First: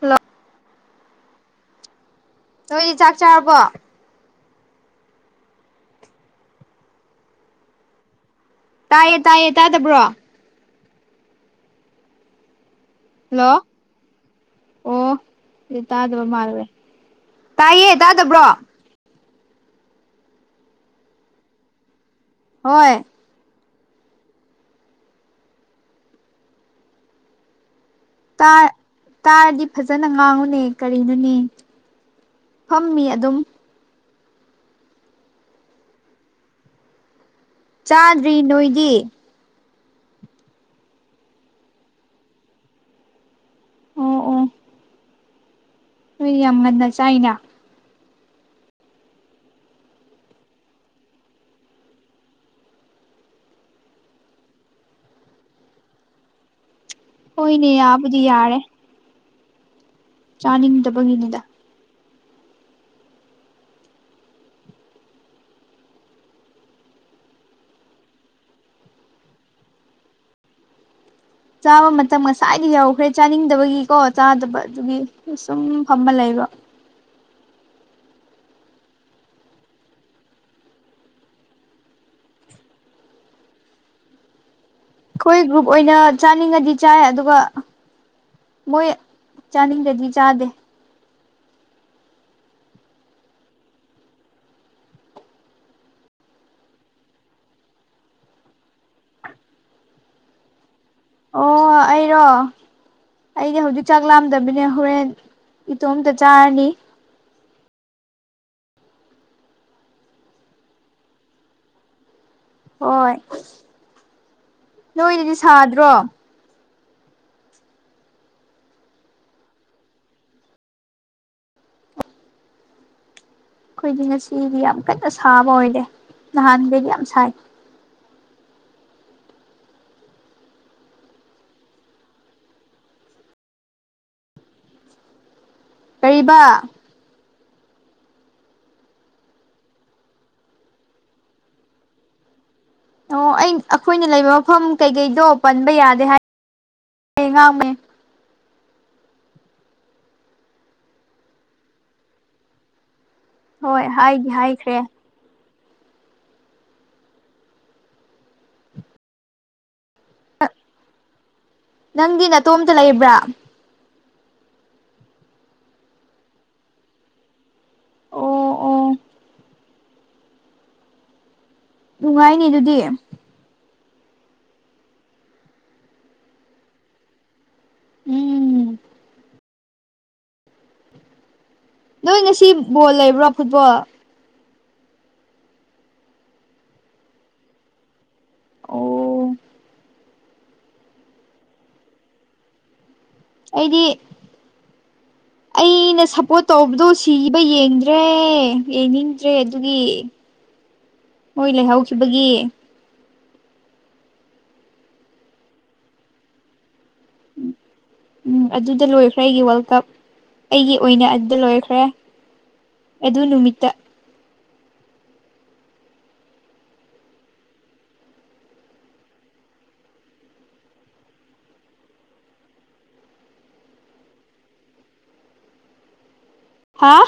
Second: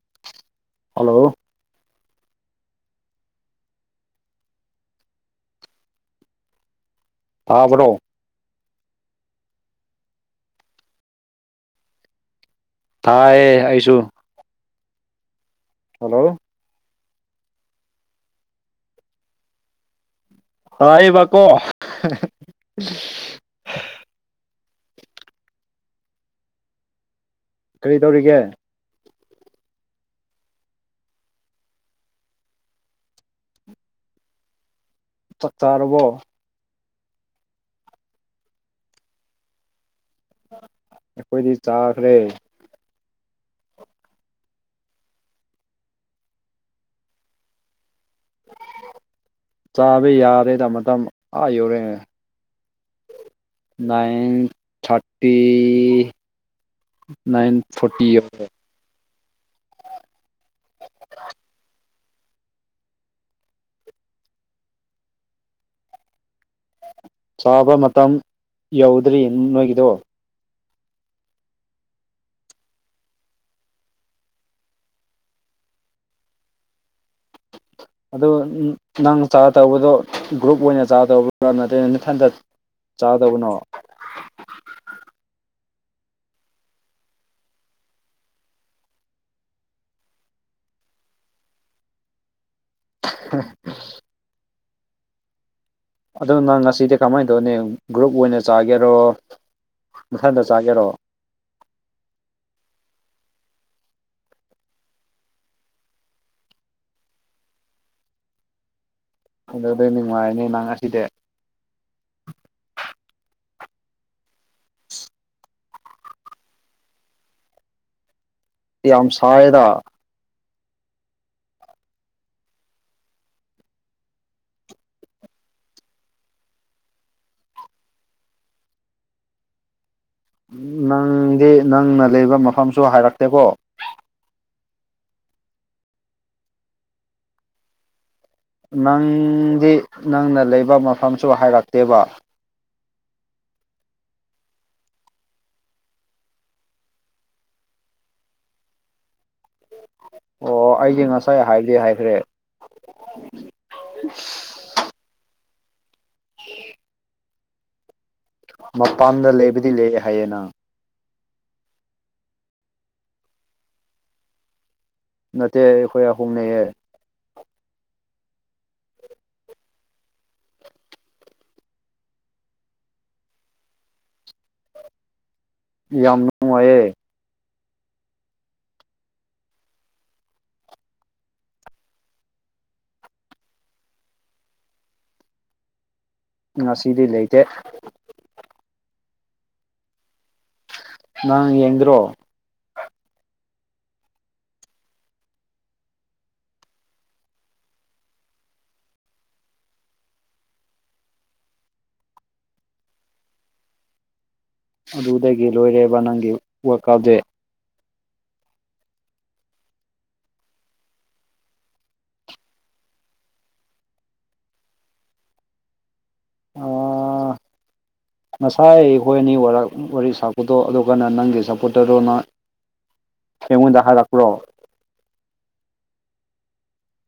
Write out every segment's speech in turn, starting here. ꯍ ꯍꯜꯂꯣ ꯅꯣꯏ ꯆꯥꯛ ꯆꯥꯔꯕꯣ ꯑꯕ꯭ꯔꯣ ꯇꯥꯏꯌꯦ ꯇꯥꯏꯌꯦ ꯇꯥꯗꯕ꯭ꯔꯣ ꯍꯜꯂꯣ ꯊꯥꯏꯌꯦ ꯑꯩꯁꯨ ꯑꯣ ꯁꯤ ꯍꯜꯂꯣ ꯇꯥꯗꯕ ꯃꯥꯜꯂꯦ ꯇꯥꯏꯌꯦ ꯇꯥꯗꯕ꯭ꯔꯣ ꯑ ꯏꯕ ꯀꯣ ꯍꯣꯏ ꯀꯔꯤ ꯇꯧꯔꯤꯒꯦ ꯇꯥ ꯇꯥꯔꯗꯤ ꯐꯖꯅ ꯉꯥꯡꯉꯨꯅꯦ ꯀꯔꯤꯅꯣꯅꯦ ꯐꯝꯃꯤ ꯑꯗꯨꯝ ꯆꯇꯥꯥꯔꯔꯕꯣ ꯆꯥꯗ꯭ꯔꯤ ꯅꯣꯏꯗꯤ ꯑꯩꯈꯣꯏꯗꯤ ꯆꯥꯈ꯭ꯔꯦ ꯑꯣ ꯑꯣ ꯃ ꯌꯥꯝꯃꯗ ꯆꯅ ꯆꯥꯕ ꯌꯥꯔꯦꯗ ꯃꯇꯝ ꯑꯥ ꯌꯧꯨꯔꯦꯅꯦ ꯅꯥꯏꯟ ꯊꯥꯔꯇꯤ ꯅꯥꯏꯟ ꯍꯣꯏꯅꯦ ꯐꯣꯔꯇꯤ ꯌꯥꯕꯨꯗꯤ ꯑꯣꯏ ꯌꯥꯔꯦ ꯆꯥꯅꯤꯡꯗꯕꯒꯤꯅꯤꯗ ꯆꯥꯕ ꯃꯇꯝ ꯌꯧꯗ꯭ꯔꯤ ꯅꯣꯏꯒꯤꯗꯣ ꯆꯥꯕ ꯃꯇꯝ ꯉꯁꯥꯏꯗꯤ ꯌꯎꯈ꯭ꯔꯦ ꯆꯥꯅꯤꯡꯗꯕꯒꯤꯀꯣ ꯆꯥꯗꯕ ꯑꯗꯨꯒꯤ ꯁꯨꯝ ꯐꯝꯕ ꯂꯩꯕ ꯑꯗꯨ ꯅꯪ ꯆꯥꯔ ꯇꯧꯕꯗꯣ ꯒ꯭ꯔꯨꯞ ꯑꯣꯏꯅ ꯆꯥꯔ ꯇꯧꯕ ꯅꯗꯦ ꯅꯊꯟꯇ ꯆꯥꯗꯕꯅꯣ ꯑꯩꯈꯣꯏ ꯒ꯭ꯔꯨꯞ ꯑꯣꯏꯅ ꯆꯥꯅꯤꯡꯉꯗꯤ ꯆꯥꯏ ꯑꯗꯨꯒ ꯃꯣꯏ ꯆꯥꯅꯤꯡꯗꯗꯤ ꯆꯥꯗꯦ [unintelligible] ꯑꯗꯨ ꯅꯪ ꯉꯁꯤꯗꯤ ꯀꯃꯥꯏꯅ ꯇꯧꯅꯤ ꯒ꯭ꯔꯨꯞ ꯑꯣꯏꯅ ꯆꯥꯒꯦꯔꯣ ꯅꯊꯟꯗ ꯆꯥꯒꯦꯔꯣ ꯑꯣ ꯑꯩꯔꯣ ꯑꯩꯗꯤ ꯍꯧꯖꯤꯛ ꯆꯥꯛ ꯂꯥꯝꯗꯕꯅꯦ ꯍꯣꯔꯦꯟ ꯏꯇꯣꯝꯇ ꯆꯥꯔꯅꯤ ꯑꯗꯨ ꯑꯗꯨ ꯅꯨꯡꯉꯥꯏꯅꯦ ꯅꯪ ꯉ ꯑꯁꯤꯗꯤ ꯍꯣꯏ ꯅꯣꯏꯗꯗꯤ ꯁꯥꯗ꯭ꯔꯣ ꯌꯥꯝ ꯌꯥꯝꯁꯥꯏꯗ ꯑꯩꯈꯣꯏꯗꯤ ꯉꯁꯤꯗꯤ ꯌꯥꯝ ꯀꯟꯅ ꯁꯥꯕ ꯑꯣꯏꯗꯦ ꯅꯍꯥꯟꯈꯩꯗꯤ ꯌꯥꯝ ꯁꯥꯏ ꯅꯪꯗꯤ ꯅꯪꯅ ꯂꯩꯕ ꯃꯐꯝꯁꯨ ꯍꯥꯏꯔꯛꯇꯦꯀꯣ ꯀꯔꯤꯕ ꯅꯪꯗꯤ ꯅꯪꯅ ꯂꯩꯕ ꯃꯐꯝꯁꯨ ꯍꯥꯏꯔꯛꯇꯦꯕ ꯑꯣ ꯑꯩ ꯑꯩꯈꯣꯏꯅ ꯂꯩꯕ ꯃꯐꯝ ꯀꯩꯀꯩꯗꯣ ꯄꯟꯕ ꯌꯥꯗꯦ ꯍꯥꯏ ꯉꯥꯡꯃꯦ ꯑꯣ ꯑꯩꯁꯦ ꯉꯁꯥꯏ ꯍꯥꯏꯕꯗꯤ ꯍꯥꯏꯈ꯭ꯔꯦ ꯍꯣꯏ ꯍꯥꯏꯗꯤ ꯍꯥꯏꯈ꯭ꯔꯦ [unintelligible] ꯃꯄꯥꯟꯗ ꯂꯩꯕꯨꯗꯤ ꯂꯩꯑꯦ ꯍꯥꯏꯌꯦ ꯅꯪ ꯅꯪꯗꯤ ꯅꯇꯣꯝꯇ ꯂꯩꯕ꯭ꯔꯥ ꯅꯠꯇꯦ ꯑꯩꯈꯣꯏ ꯑꯍꯨꯝ ꯂꯩꯌꯦ ꯑꯣ ꯑꯣ ꯅꯨꯡꯉꯥꯏꯅꯤ ꯑꯗꯨꯗꯤ ꯌꯥꯝ ꯅꯨꯡꯉꯥꯏꯌꯦ ꯎꯝ ꯅꯣꯏ ꯉꯁꯤ ꯕꯣꯜ ꯂꯩꯕ꯭ꯔꯣ ꯐꯨꯠꯕꯣꯜ ꯉꯁꯤꯗꯤ ꯂꯩꯇꯦ ꯑꯣ ꯅꯪ ꯌꯦꯡꯗ꯭ꯔꯣ ꯑꯩꯗꯤ ꯑꯩꯅ ꯁꯞꯄꯣꯔꯠ ꯇꯧꯕꯗꯣ ꯁꯤꯕ ꯌꯦꯡꯗ꯭ꯔꯦ ꯌꯦꯡꯅꯤꯡꯗ꯭ꯔꯦ ꯑꯗꯨꯒꯤ ꯃꯣꯏ ꯂꯩꯍꯧꯈꯤꯕꯒꯤ ꯑꯗꯨꯗꯒꯤ ꯂꯣꯏꯔꯦꯕ ꯅꯪꯒꯤ ꯋꯥꯜꯀꯞꯗꯤ [inaudible] ꯎꯝ ꯑꯗꯨꯗ ꯂꯣꯏꯈ꯭ꯔꯦ ꯑꯩꯒꯤ ꯋꯥꯔꯜ ꯀꯞ ꯑꯩꯒꯤ ꯑꯣꯏꯅ ꯑꯗꯨꯗ ꯂꯣꯏꯈ꯭ꯔꯦ ꯑꯗꯨ ꯅꯨꯃꯤꯠꯇ ꯑꫭ [inaudible] ꯉꯁꯥꯏ ꯑꯩꯈꯣꯏ ꯑꯅꯤꯔ ꯋꯥꯔꯤ ꯁꯥꯄꯗꯣ ꯑꯗꯨ ꯀꯥꯟꯅ ꯅꯪꯒꯤ ꯁꯥꯞꯄꯣꯔꯠꯇꯔꯗꯨꯅ ꯍꯦꯃꯟꯗ ꯍꯔꯛ꯭ꯄꯔꯣ ꯍꯥ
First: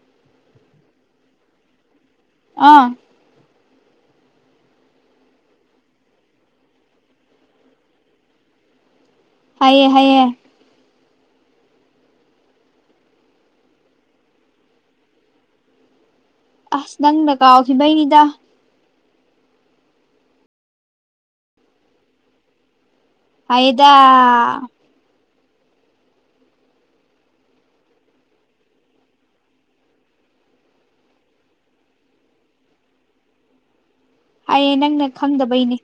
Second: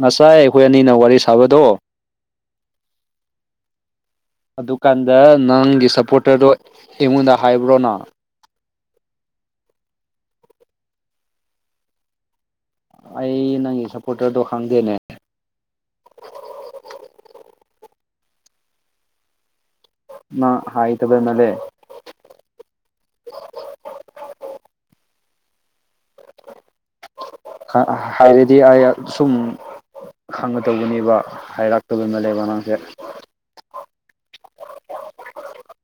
ꯉꯁꯥꯏ ꯑꯩꯈꯣꯏ ꯑꯅꯤꯅ ꯋꯥꯔꯤ ꯁꯥꯕꯗꯣ ꯑꯥ ꯑꯗꯨꯀꯥꯟꯗ ꯅꯪꯒꯤ ꯁꯞꯄꯣꯔꯇꯔꯗꯣ ꯑꯩꯉꯣꯟꯗ ꯍꯥꯏꯕ꯭ꯔꯣꯅ ꯍꯥꯏꯑꯌꯦ ꯍꯥꯏꯑꯌꯦ ꯑꯩ ꯅꯪꯒꯤ ꯁꯞꯄꯣꯔꯇꯔꯗꯣ ꯈꯪꯗꯦꯅꯦ ꯑꯁ ꯅꯪꯅ ꯀꯥꯎꯈꯤꯕꯩꯅꯤꯗ ꯅꯪ ꯍꯩꯇꯕ ꯅꯠꯇꯦ ꯍꯩꯗ ꯍꯥꯏꯔꯗꯤ ꯑꯩ ꯁꯨꯝ ꯈꯪꯉ ꯇꯧꯕꯅꯦꯕ ꯍꯥꯏꯔꯥꯛꯇꯕꯅ ꯂꯩꯕ ꯅꯪꯁꯦ ꯍꯥꯏꯌꯦ ꯅꯪꯅ ꯈꯪꯗꯕꯩꯅꯦ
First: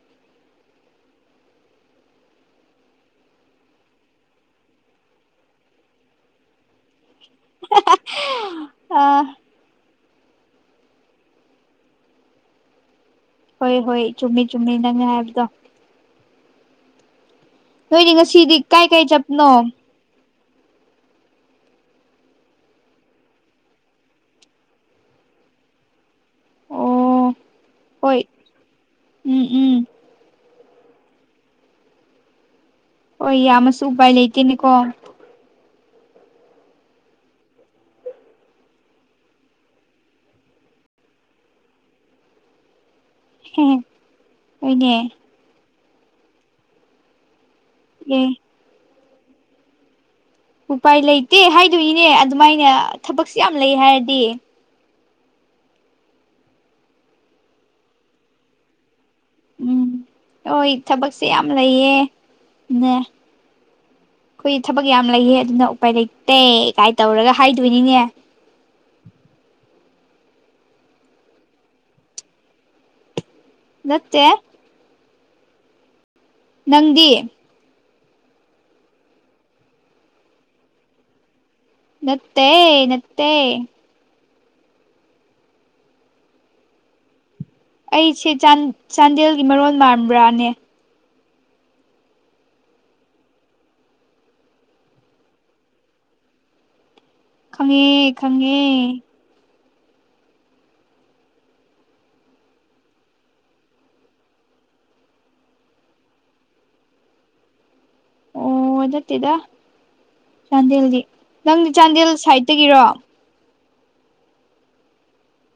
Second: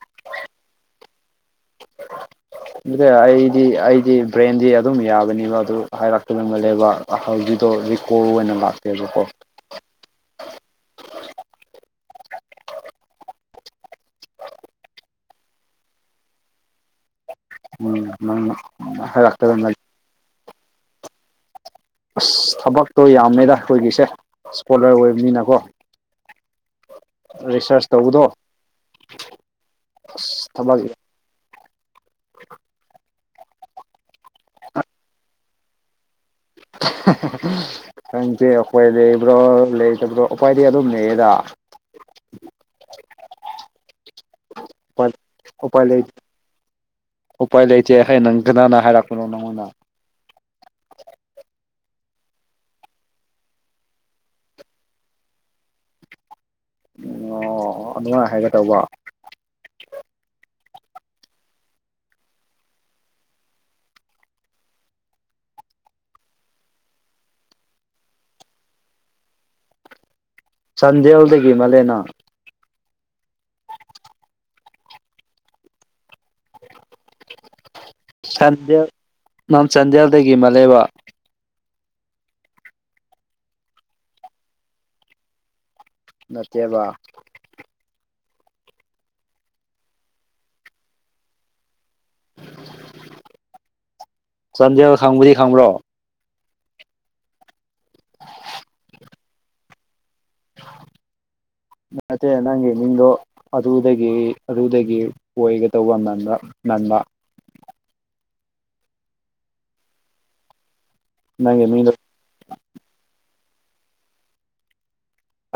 ꯑꯗꯨ ꯑꯩꯗꯤ ꯑꯩꯗꯤ ꯕ꯭ꯔꯦꯟꯗꯤ ꯑꯗꯨꯝ ꯌꯥꯕꯅꯦꯕ ꯑꯗꯨ ꯍꯥꯏꯔꯛꯀꯗ ꯃꯜꯂꯦꯕ ꯑꯍꯜꯒꯤꯗꯣ ꯍꯧꯖꯤꯛ ꯀꯣꯜ ꯑꯣꯏꯅ ꯂꯥꯛꯇꯦꯕꯀꯣ ꯑꯥ ꯍꯣꯏ ꯍꯣꯏ ꯆꯨꯝꯃꯤ ꯆꯨꯝꯃꯤ ꯅꯪꯅ ꯍꯥꯏꯕꯗꯣ ꯎꯝ ꯅꯣꯏꯗꯤ ꯅꯪꯅ ꯉꯁꯤꯗꯤ ꯀꯥꯏ ꯀꯥꯏ ꯆꯠꯄꯅꯣ ꯍꯥꯏꯔꯛꯇꯕ ꯃꯥꯜꯂꯦ ꯑꯁ ꯊꯕꯛꯇꯣ ꯌꯥꯝꯃꯦꯗ ꯑꯩꯈꯣꯏꯒꯤꯁꯦ ꯏꯁꯀꯣꯂꯔ ꯑꯣꯏꯕꯅꯤꯅꯀꯣ ꯑꯣ ꯔꯤꯁꯔꯁ ꯍꯣꯏ ꯇꯧꯕꯗꯣ ꯎꯝ ꯎꯝ ꯑꯁ ꯊꯕꯛ ꯍꯣꯏ ꯌꯥꯝꯃꯁꯨ ꯎꯄꯥꯏ ꯂꯩꯇꯦꯅꯦꯀꯣ [inaudible] ꯈꯪꯗꯦ ꯑꯩꯈꯣꯏ ꯂꯩꯕ꯭ꯔꯣ ꯂꯩꯇꯕ꯭ꯔꯣ ꯑꯩꯈꯣꯏꯗꯤ ꯑꯗꯨꯝ ꯂꯩꯌꯦꯗ ꯍꯦꯍꯦ ꯍꯣꯏꯅꯦ ꯎꯄꯥꯏ ꯎꯄꯥꯏ ꯂꯩ ꯎꯄꯥꯏ ꯂꯩꯇꯦ ꯍꯥꯢ ꯑꯦ ꯅꯪ ꯀꯅꯥꯅꯥ ꯍꯥꯏꯔꯛꯄꯅꯣ ꯅꯪꯉꯣꯟꯗ ꯎꯄꯥꯏ ꯂꯩꯇꯦ ꯍꯥꯏꯗꯣꯛꯏꯅꯦ ꯑꯗꯨꯃꯥꯏꯅ ꯊꯕꯛꯁꯦ ꯌꯥꯝ ꯂꯩ ꯍꯥꯏꯔꯗꯤ ꯑꯣ ꯑꯣ ꯑꯗꯨꯃꯥꯏ ꯍꯥꯏꯒꯦ ꯇꯧꯕ ꯎꯝ ꯍꯣꯏ ꯊꯕꯛꯁꯦ ꯌꯥꯝ ꯂꯩꯌꯦ ꯅꯦ ꯑꯩꯈꯣꯏ ꯊꯕꯛ ꯌꯥꯝ ꯂꯩꯌꯦ ꯑꯗꯨꯅ ꯎꯄꯥꯏ ꯂꯩꯇꯦ ꯀꯥꯏꯅ ꯇꯧꯔꯒ ꯍꯥꯏꯗꯣꯏꯅꯤꯅꯦ ꯆꯥꯟꯗꯦꯜꯗꯒꯤ ꯃꯥꯜꯂꯦ ꯅꯪ ꯅꯠꯇꯦ ꯅꯪꯗꯤ ꯆꯥꯟꯗꯦꯜ ꯅꯪ ꯆꯥꯟꯗꯦꯜꯗꯒꯤ ꯃꯥꯜꯂꯦꯕ ꯅꯠꯇꯦ ꯅꯠꯇꯦ ꯅꯠꯇꯦꯕ ꯑꯩꯁꯦ ꯆꯥꯟꯗꯦꯜꯒꯤ ꯃꯔꯣꯟ ꯃꯥꯟꯕ꯭ꯔꯥꯅꯦ ꯆꯥꯟꯗꯦꯟ ꯈꯪꯕꯨꯗꯤ ꯈꯪꯕ꯭ꯔꯣ ꯈꯪꯉꯦ ꯈꯪꯉꯦ [unintelligible] ꯅꯠꯇꯦ ꯅꯪꯒꯤ ꯃꯤꯡꯗꯣ ꯑꯗꯨꯗꯒꯤ ꯑꯗꯨꯗꯒꯤ ꯑꯣꯏꯒꯗꯧꯕ ꯃꯥꯟꯕ ꯃꯥꯟꯕ ꯑꯣ ꯅꯠꯇꯦꯗ ꯆꯥꯟꯗꯦꯜꯒꯤ ꯅꯪꯒꯤ ꯅꯪꯗꯤ ꯃꯤꯡꯗꯣ ꯆꯥꯟꯗꯦꯜ ꯁꯥꯏꯠꯇꯒꯤꯔꯣ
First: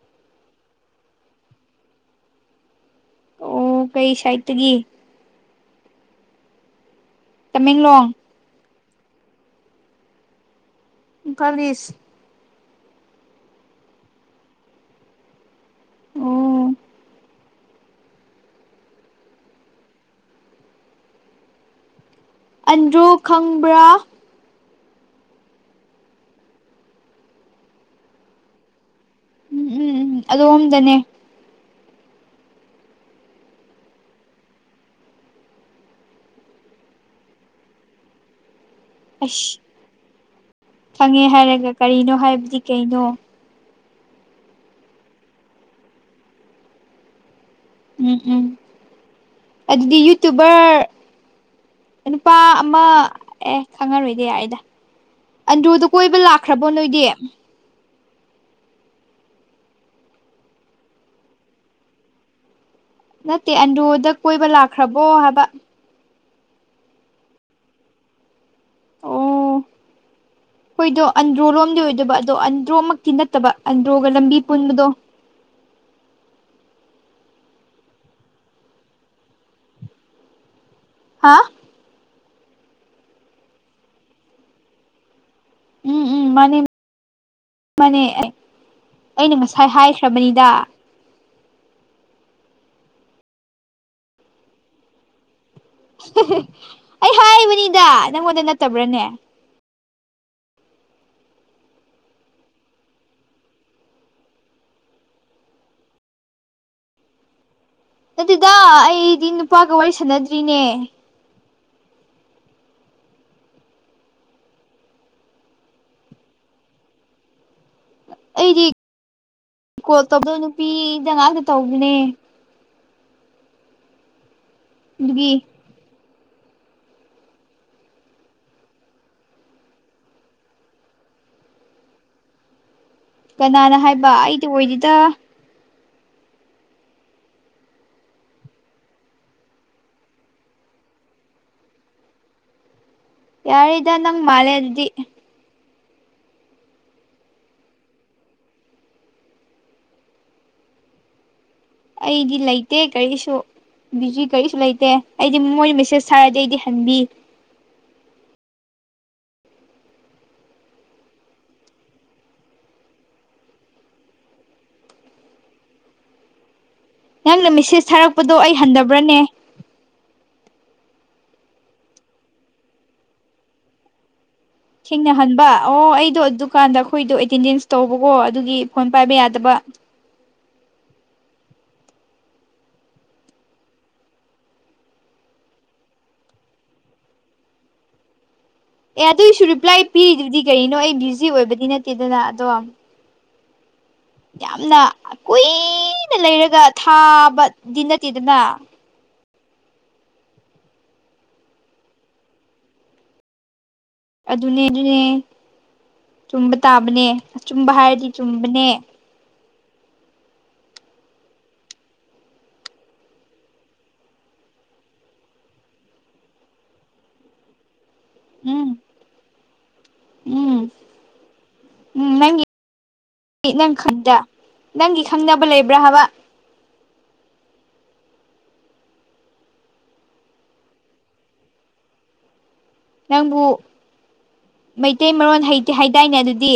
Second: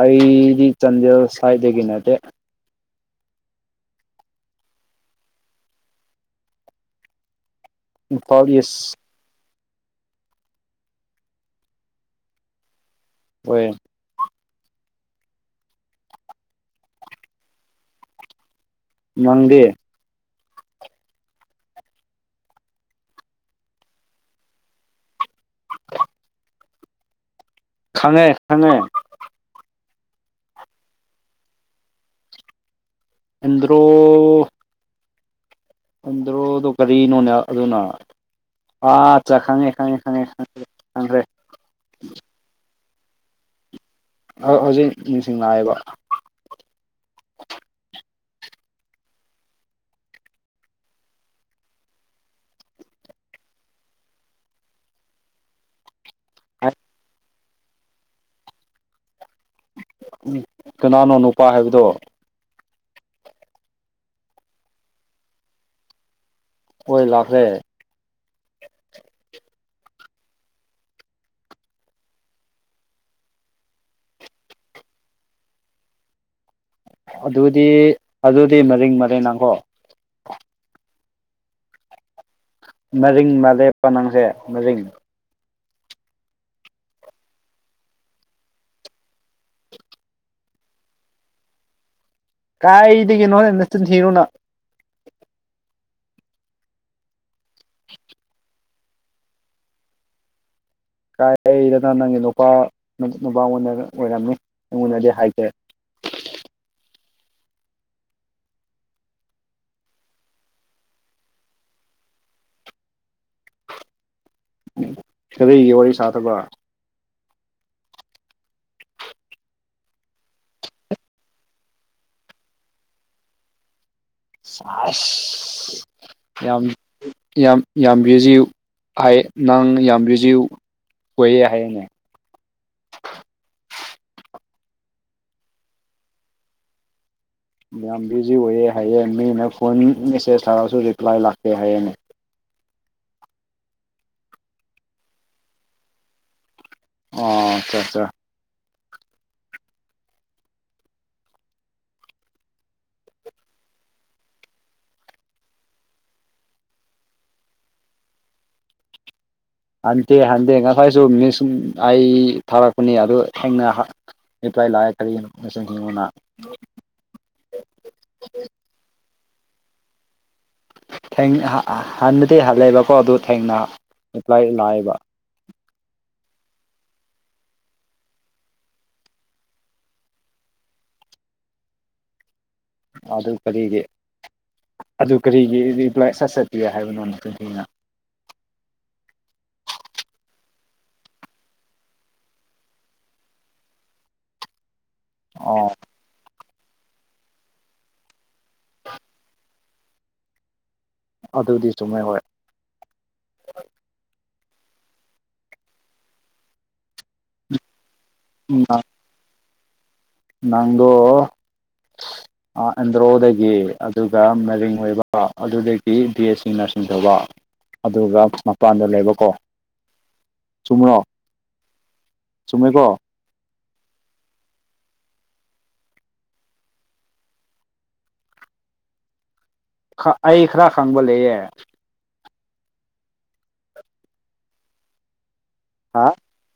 ꯑꯩꯗꯤ ꯆꯥꯟꯗꯦꯜ ꯁꯥꯢꯠꯗꯒꯤ ꯅꯠꯇꯦ ꯑꯣ ꯀꯔꯤ ꯁꯥꯏꯠꯇꯒꯤ ꯇꯃꯦꯡꯂꯣꯡ ꯢꯝꯐꯥꯜ ꯢꯁ ꯢꯝꯐꯥꯜ ꯢꯁ ꯑꯣꯏ ꯑꯣ ꯅꯪꯗꯤ ꯑꯟꯗ꯭ꯔꯣ ꯈꯪꯕ꯭ꯔꯥ ꯈꯪꯉꯦ ꯈꯪꯉꯦ ꯎꯝ ꯎꯝ ꯎꯝ ꯑꯗꯣꯝꯗꯅꯦ ꯑꯥꯟꯗ꯭ꯔꯣ ꯑꯟꯗ꯭ꯔꯣꯗꯣ ꯀꯔꯤꯅꯣꯅꯦ ꯑꯗꯨꯅ ꯑꯆꯥ ꯑꯁ ꯈꯪꯉꯦ ꯈꯪꯉꯦ ꯈꯪꯉꯦ ꯈꯪꯈ꯭ꯔꯦ ꯈꯪꯉꯦ ꯍꯥꯏꯔꯒ ꯀꯔꯤꯅꯣ ꯍꯥꯏꯕꯗꯤ ꯀꯩꯅꯣ ꯍꯧꯖꯤꯛ ꯅꯤꯡꯁꯤꯡꯅꯅꯥꯑꯕ ꯎꯝ ꯎꯝ ꯑꯗꯨꯗꯤ ꯌꯨꯇꯨꯕꯔ ꯅꯨꯄꯥ ꯑꯃ ꯑꯦ ꯈꯪꯉꯔꯣꯏꯗꯦ ꯌꯥꯑꯦꯗ ꯑꯟꯗ꯭ꯔꯣꯗ ꯀꯣꯏꯕ ꯂꯥꯛꯈ꯭ꯔꯕꯣ ꯅꯣꯏꯗꯤ ꯎꯝ ꯀꯅꯥꯅꯣ ꯅꯨꯄꯥ ꯍꯥꯏꯕꯗꯣ ꯅꯠꯇꯦ ꯑꯟꯗꯣꯗ ꯀꯣꯏꯕ ꯂꯥꯛꯈ꯭ꯔꯕꯣ ꯍꯥꯏꯕ ꯍꯣꯏ ꯂꯥꯛꯈ꯭ꯔꯦ [unintelligible] ꯑꯩꯈꯣꯏꯗꯣ ꯑꯟꯗ꯭ꯔꯣ ꯂꯣꯝꯗꯤ ꯑꯣꯏꯗꯕ ꯑꯗꯣ ꯑꯟꯗ꯭ꯔꯣꯃꯛꯇꯤ ꯅꯠꯇꯕ ꯑꯟꯗ꯭ꯔꯣꯒ ꯂꯝꯕꯤ ꯄꯨꯟꯕꯗꯣ ꯑꯗꯨꯗꯤ ꯑꯗꯨꯗꯤ ꯃꯔꯤꯡ ꯃꯔꯤꯡ ꯅꯡꯈꯣ ꯍꯥ ꯃꯔꯤꯡ ꯃꯥꯂꯦ ꯄ ꯅꯪꯁꯦ ꯃꯔꯤꯡ ꯎꯝ ꯎꯝ ꯃꯥꯅꯦ ꯃꯥꯅꯦ ꯑꯩꯅ ꯉꯁꯥꯏ ꯍꯥꯏꯈ꯭ꯔꯕꯅꯤꯗ ꯀꯥꯏꯗꯒꯤꯅꯣꯍꯦ ꯅꯆꯤꯟ ꯊꯤꯕ ꯅꯪ ꯑꯩ ꯍꯥꯏꯕꯅꯤꯗ ꯅꯪꯉꯣꯟꯗ ꯅꯠꯇꯕ꯭ꯔꯅꯦ ꯀꯥꯏꯗꯅ ꯅꯪꯒꯤ ꯅꯨꯄꯥ ꯅꯨꯄꯥ ꯑꯣꯏꯅ ꯑꯣꯏꯔꯝꯃꯤ ꯑꯩꯉꯣꯟꯗꯗꯤ ꯍꯥꯏꯗꯦ ꯑꯗꯨꯗꯣ ꯑꯩꯗꯤ ꯅꯨꯄꯥꯒ ꯋꯥꯔꯤ ꯁꯥꯟꯅꯗ꯭ꯔꯤꯅꯦ ꯀꯔꯤꯒꯤ ꯋꯥꯔꯤ ꯁꯥꯗꯕ ꯑꯩꯗꯤ ꯀꯣꯜ ꯇꯧꯕꯗꯣ ꯅꯨꯄꯤꯗ ꯉꯥꯛꯇ ꯇꯧꯕꯅꯦ ꯑꯗꯨꯒꯤ [unintelligible] ꯌꯥꯝ ꯌꯥꯝ ꯌꯥꯝ ꯕ꯭ꯌꯨꯖꯤ ꯍꯥꯏ ꯅꯪ ꯌꯥꯝ ꯕꯤꯖꯤꯌꯨ ꯑꯣꯏꯌꯦ ꯍꯥꯏꯌꯦꯅꯦ ꯀꯅꯥꯅ ꯍꯥꯏꯕ ꯑꯩꯗꯤ ꯑꯣꯏꯗꯦꯗ ꯌꯥꯝ ꯕꯤꯖꯤ ꯑꯣꯏꯌꯦ ꯍꯥꯏꯌꯦ ꯃꯤꯅ ꯐꯣꯟ ꯃꯦꯁꯦꯖ ꯊꯥꯔꯁꯨ ꯔꯤꯄ꯭ꯂꯥꯏ ꯂꯥꯛꯇꯦ ꯍꯥꯏꯌꯦꯅꯦ ꯌꯥꯔꯦꯗ ꯅꯪ ꯃꯥꯂꯦ ꯑꯗꯨꯗꯤ ꯑꯣ ꯑꯆꯥ ꯑꯆꯥ ꯑꯩꯗꯤ ꯂꯩꯇꯦ ꯀꯔꯤꯁꯨ ꯕꯤꯖꯤ ꯀꯔꯤꯁꯨ ꯂꯩꯇꯦ ꯑꯩꯗꯤ ꯃꯣꯏ ꯃꯦꯁꯦꯁ ꯊꯥꯔꯗꯤ ꯑꯩꯗꯤ ꯍꯟꯕꯤ ꯍꯟꯊꯦ ꯍꯟꯊꯦ ꯉꯁꯥꯏꯁꯨ ꯃꯤꯁ ꯑꯩ ꯊꯥꯔꯛꯄꯅꯤ ꯑꯗꯨ ꯊꯦꯡꯅ ꯔꯤꯄ꯭ꯂꯥꯏ ꯂꯥꯛꯑꯦ ꯀꯔꯤꯒꯤꯅꯣ ꯐꯖꯅ ꯌꯦꯉꯨꯅ ꯅꯪꯅ ꯃꯦꯁꯦꯁ ꯊꯥꯔꯛꯄꯗꯣ ꯑꯩ ꯍꯟꯊꯕ꯭ꯔꯅꯦ ꯍꯟꯕꯗꯤ ꯍꯜꯂꯦꯕꯀꯣ ꯑꯗꯨ ꯊꯦꯡꯅ ꯄ꯭ꯂꯥꯏ ꯁꯤꯡꯅ ꯐꯍꯟꯕ ꯑꯣ ꯑꯩꯗꯣ ꯑꯗꯨꯀꯥꯟꯗ ꯑꯩꯈꯣꯏꯗꯣ ꯑꯦꯇꯦꯟꯗꯦꯟꯁ ꯇꯧꯕꯀꯣ ꯑꯗꯨꯒꯤ ꯐꯣꯟ ꯄꯥꯏꯕ ꯌꯥꯗꯕ ꯑꯗꯨ ꯀꯔꯤꯒꯤ ꯑꯗꯨ ꯀꯔꯤꯒꯤ ꯔꯤꯄ꯭ꯂꯥꯏ ꯁꯠ ꯆꯠꯄꯤꯒꯦ ꯍꯥꯏꯕꯅꯣ ꯇꯊꯤꯅ ꯑꯦ ꯑꯗꯨꯒꯤꯁꯨ ꯔꯤꯄ꯭ꯂꯥꯏ ꯄꯤꯔꯤꯗꯨꯗꯤ ꯀꯔꯤꯅꯣ ꯑꯩ ꯕꯤꯖꯤ ꯑꯣꯏꯕꯗꯤ ꯅꯠꯇꯦꯗꯅ ꯑꯗꯣ ꯌꯥꯝꯅ ꯑꯣ ꯑꯩꯅ ꯂꯩꯔꯒ ꯊꯥꯕꯗꯤ ꯅꯠꯇꯦꯗꯅ [unintelligible] ꯑꯗꯨꯗꯤ ꯆꯨꯝꯃꯦ ꯍꯣꯏ ꯑꯗꯨꯅꯦ ꯑꯗꯨꯅꯦ ꯆꯨꯝꯕ ꯇꯥꯕꯅꯦ ꯑꯆꯨꯝꯕ ꯍꯥꯏꯔꯗꯤ ꯆꯨꯝꯕꯅꯦ ꯅꯪꯗꯣ [unintelligible] ꯑꯦꯟꯗ꯭ꯔꯣꯗꯒꯤ ꯑꯗꯨꯒ ꯃꯦꯔꯤꯡ ꯑꯣꯏꯕ ꯑꯗꯨꯗꯒꯤ ꯕꯤ ꯑꯦꯁ ꯁꯤ ꯅꯔꯁꯤꯡ ꯇꯧꯕ ꯑꯗꯨꯒ ꯎꯝ ꯃꯄꯥꯟꯗ ꯂꯩꯕꯀꯣ ꯎꯝ ꯆꯨꯝꯃ꯭ꯔꯣ ꯎꯝ ꯅꯪꯒꯤ ꯆꯨꯝꯃꯦꯀꯣ ꯅꯪ ꯈꯪꯗ ꯅꯪꯒꯤ ꯈꯪꯗꯅꯕ ꯂꯩꯕ꯭ꯔꯥ ꯍꯥꯏꯕ ꯑꯩ ꯈꯔ ꯈꯪꯕ ꯂꯩꯌꯦ ꯅꯪꯕꯨ ꯃꯩꯇꯩ ꯃꯔꯣꯟ ꯍꯩꯇꯦ ꯍꯥꯏꯗꯥꯏꯅꯦ ꯑꯗꯨꯗꯤ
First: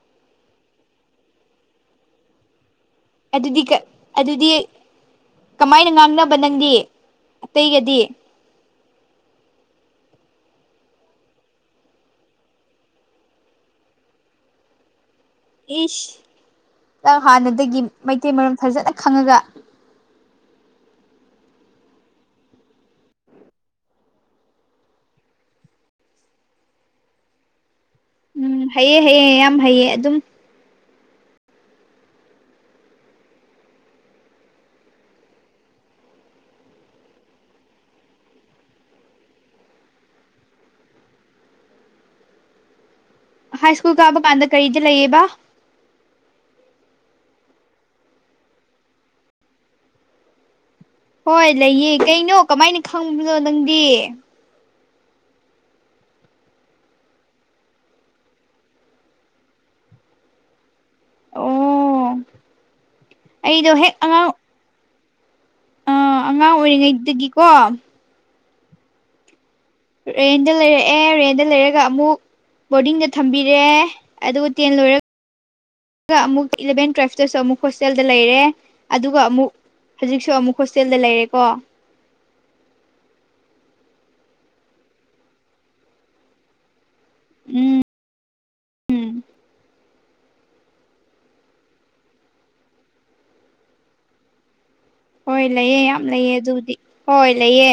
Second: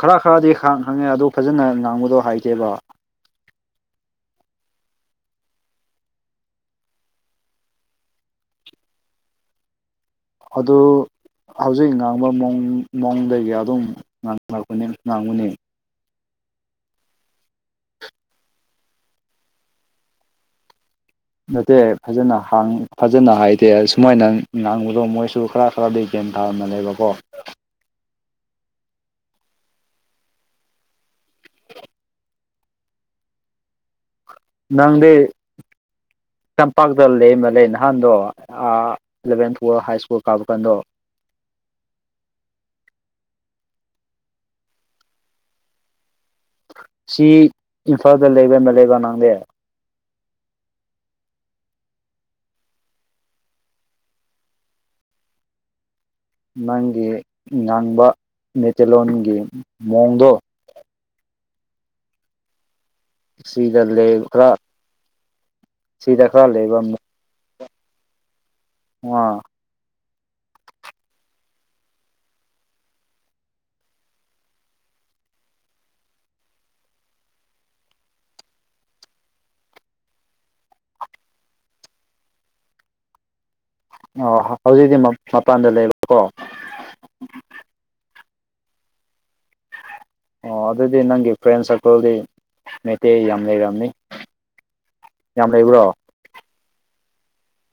ꯈꯔ ꯈꯔꯗꯤ ꯈꯪꯉꯦ ꯑꯗꯨ ꯐꯖꯅ ꯉꯥꯡꯕꯗꯣ ꯍꯥꯏꯇꯦꯕ ꯑꯗꯨꯗꯤ ꯀꯥ ꯑꯗꯨꯗꯤ ꯀꯃꯥꯏꯅ ꯉꯥꯡꯅꯕ ꯅꯪꯗꯤ ꯑꯇꯩꯒꯗꯤ ꯑꯗꯣ ꯍꯧꯖꯤꯛ ꯉꯥꯡꯕ ꯃꯑꯣꯡ ꯃꯑꯣꯡꯗ ꯑꯗꯨꯝ ꯉꯥꯡꯅꯕꯅꯦ ꯉꯥꯡꯕꯅꯦ ꯏꯁ ꯅꯪ ꯍꯥꯟꯅꯗꯒꯤ ꯃꯩꯇꯩ ꯃꯔꯣꯟ ꯐꯖꯅ ꯈꯪꯉꯒ ꯅꯠꯇꯦ ꯐꯖꯅ ꯍꯡ ꯐꯖꯅ ꯍꯥꯏꯗꯦ ꯁꯨꯃꯥꯏꯅ ꯉꯥꯡꯕꯗꯣ ꯃꯣꯏꯁꯨ ꯈꯔ ꯈꯔꯗꯤ ꯒꯌ꯭ꯥꯟ ꯇꯔꯝꯃꯅꯦꯕꯀꯣ ꯎꯝ ꯍꯩꯌꯦ ꯍꯩꯌꯦ ꯌꯥꯝ ꯍꯩꯌꯦ ꯑꯗꯨꯝ ꯅꯪꯗꯤ ꯇꯝꯄꯥꯛꯇ ꯂꯦꯝꯕꯅꯦ ꯅꯍꯥꯟꯗꯣ ꯏꯂꯚꯦꯟ ꯊꯨꯋꯦꯜ ꯍꯥꯏ ꯁ꯭ꯀꯨꯜ ꯀꯥꯕ ꯀꯥꯟꯗꯣ ꯍꯥꯏ ꯁ꯭ꯀꯨꯜ ꯀꯥꯕ ꯀꯥꯟꯗ ꯀꯔꯤꯗ ꯂꯩꯌꯦꯕ ꯁꯤ ꯏꯝꯐꯥꯜꯗ [unintelligible] ꯂꯩꯕ ꯅꯪꯗꯤ ꯍꯣꯏ ꯂꯩꯌꯦ ꯀꯩꯅꯣ ꯀꯃꯥꯏꯅ ꯈꯪꯕꯅꯣ ꯅꯪꯗꯤ ꯅꯪꯒꯤ ꯉꯥꯡꯕ ꯃꯩꯇꯩꯂꯣꯟꯒꯤ ꯃꯑꯣꯡꯗꯣ ꯑꯣ ꯑꯩꯗꯣ ꯁꯤꯗ ꯂꯩꯕ ꯈꯔꯥ ꯑꯥ ꯑꯉꯥꯡ ꯂꯩꯕ ꯑꯣꯏꯔꯤꯉꯩꯗꯒꯤꯀꯣ ꯋꯥ ꯔꯦꯟꯗ ꯂꯩꯔꯛꯑꯦ ꯔꯦꯟꯗ ꯂꯩꯔꯒ ꯑꯃꯨꯛ ꯕꯣꯔꯗꯤꯡꯗ ꯊꯝꯕꯤꯔꯦ ꯑꯗꯨꯒ ꯇꯦꯟ ꯂꯣꯏꯔ ꯑꯗꯨꯒ ꯑꯃꯨꯛ ꯏꯂꯚꯦꯟ ꯇꯨꯋꯦꯜꯐꯇꯁꯨ ꯑꯃꯨꯛ ꯍꯣꯁꯇꯦꯜꯗ ꯂꯩꯔꯦ ꯑꯗꯨꯒ ꯑꯃꯨꯛ ꯍꯧꯖꯤꯛꯁꯨ ꯑꯃꯨꯛ ꯍꯣꯁꯇꯦꯜꯗ ꯂꯩꯔꯦꯀꯣ ꯑꯣ ꯍꯧꯖꯤꯛꯇꯤ ꯃꯄꯟ ꯃꯄꯥꯟꯗ ꯂꯩꯕꯀꯣ ꯎꯝ ꯎꯝ ꯑꯣ ꯑꯗꯨꯗꯤ ꯅꯪꯒꯤ ꯐ꯭ꯔꯦꯟ ꯁꯥꯔꯀꯜꯗꯤ ꯃꯩꯇꯩ ꯌꯥꯝ ꯂꯩꯔꯝꯅꯤ ꯍꯣꯏ ꯌꯥꯝ ꯂꯩꯌꯦ ꯂꯩꯕ꯭ꯔꯣ ꯌꯥꯝ ꯂꯩꯌꯦ ꯑꯗꯨꯕꯨꯗꯤ ꯍꯣꯏ ꯂꯩꯌꯦ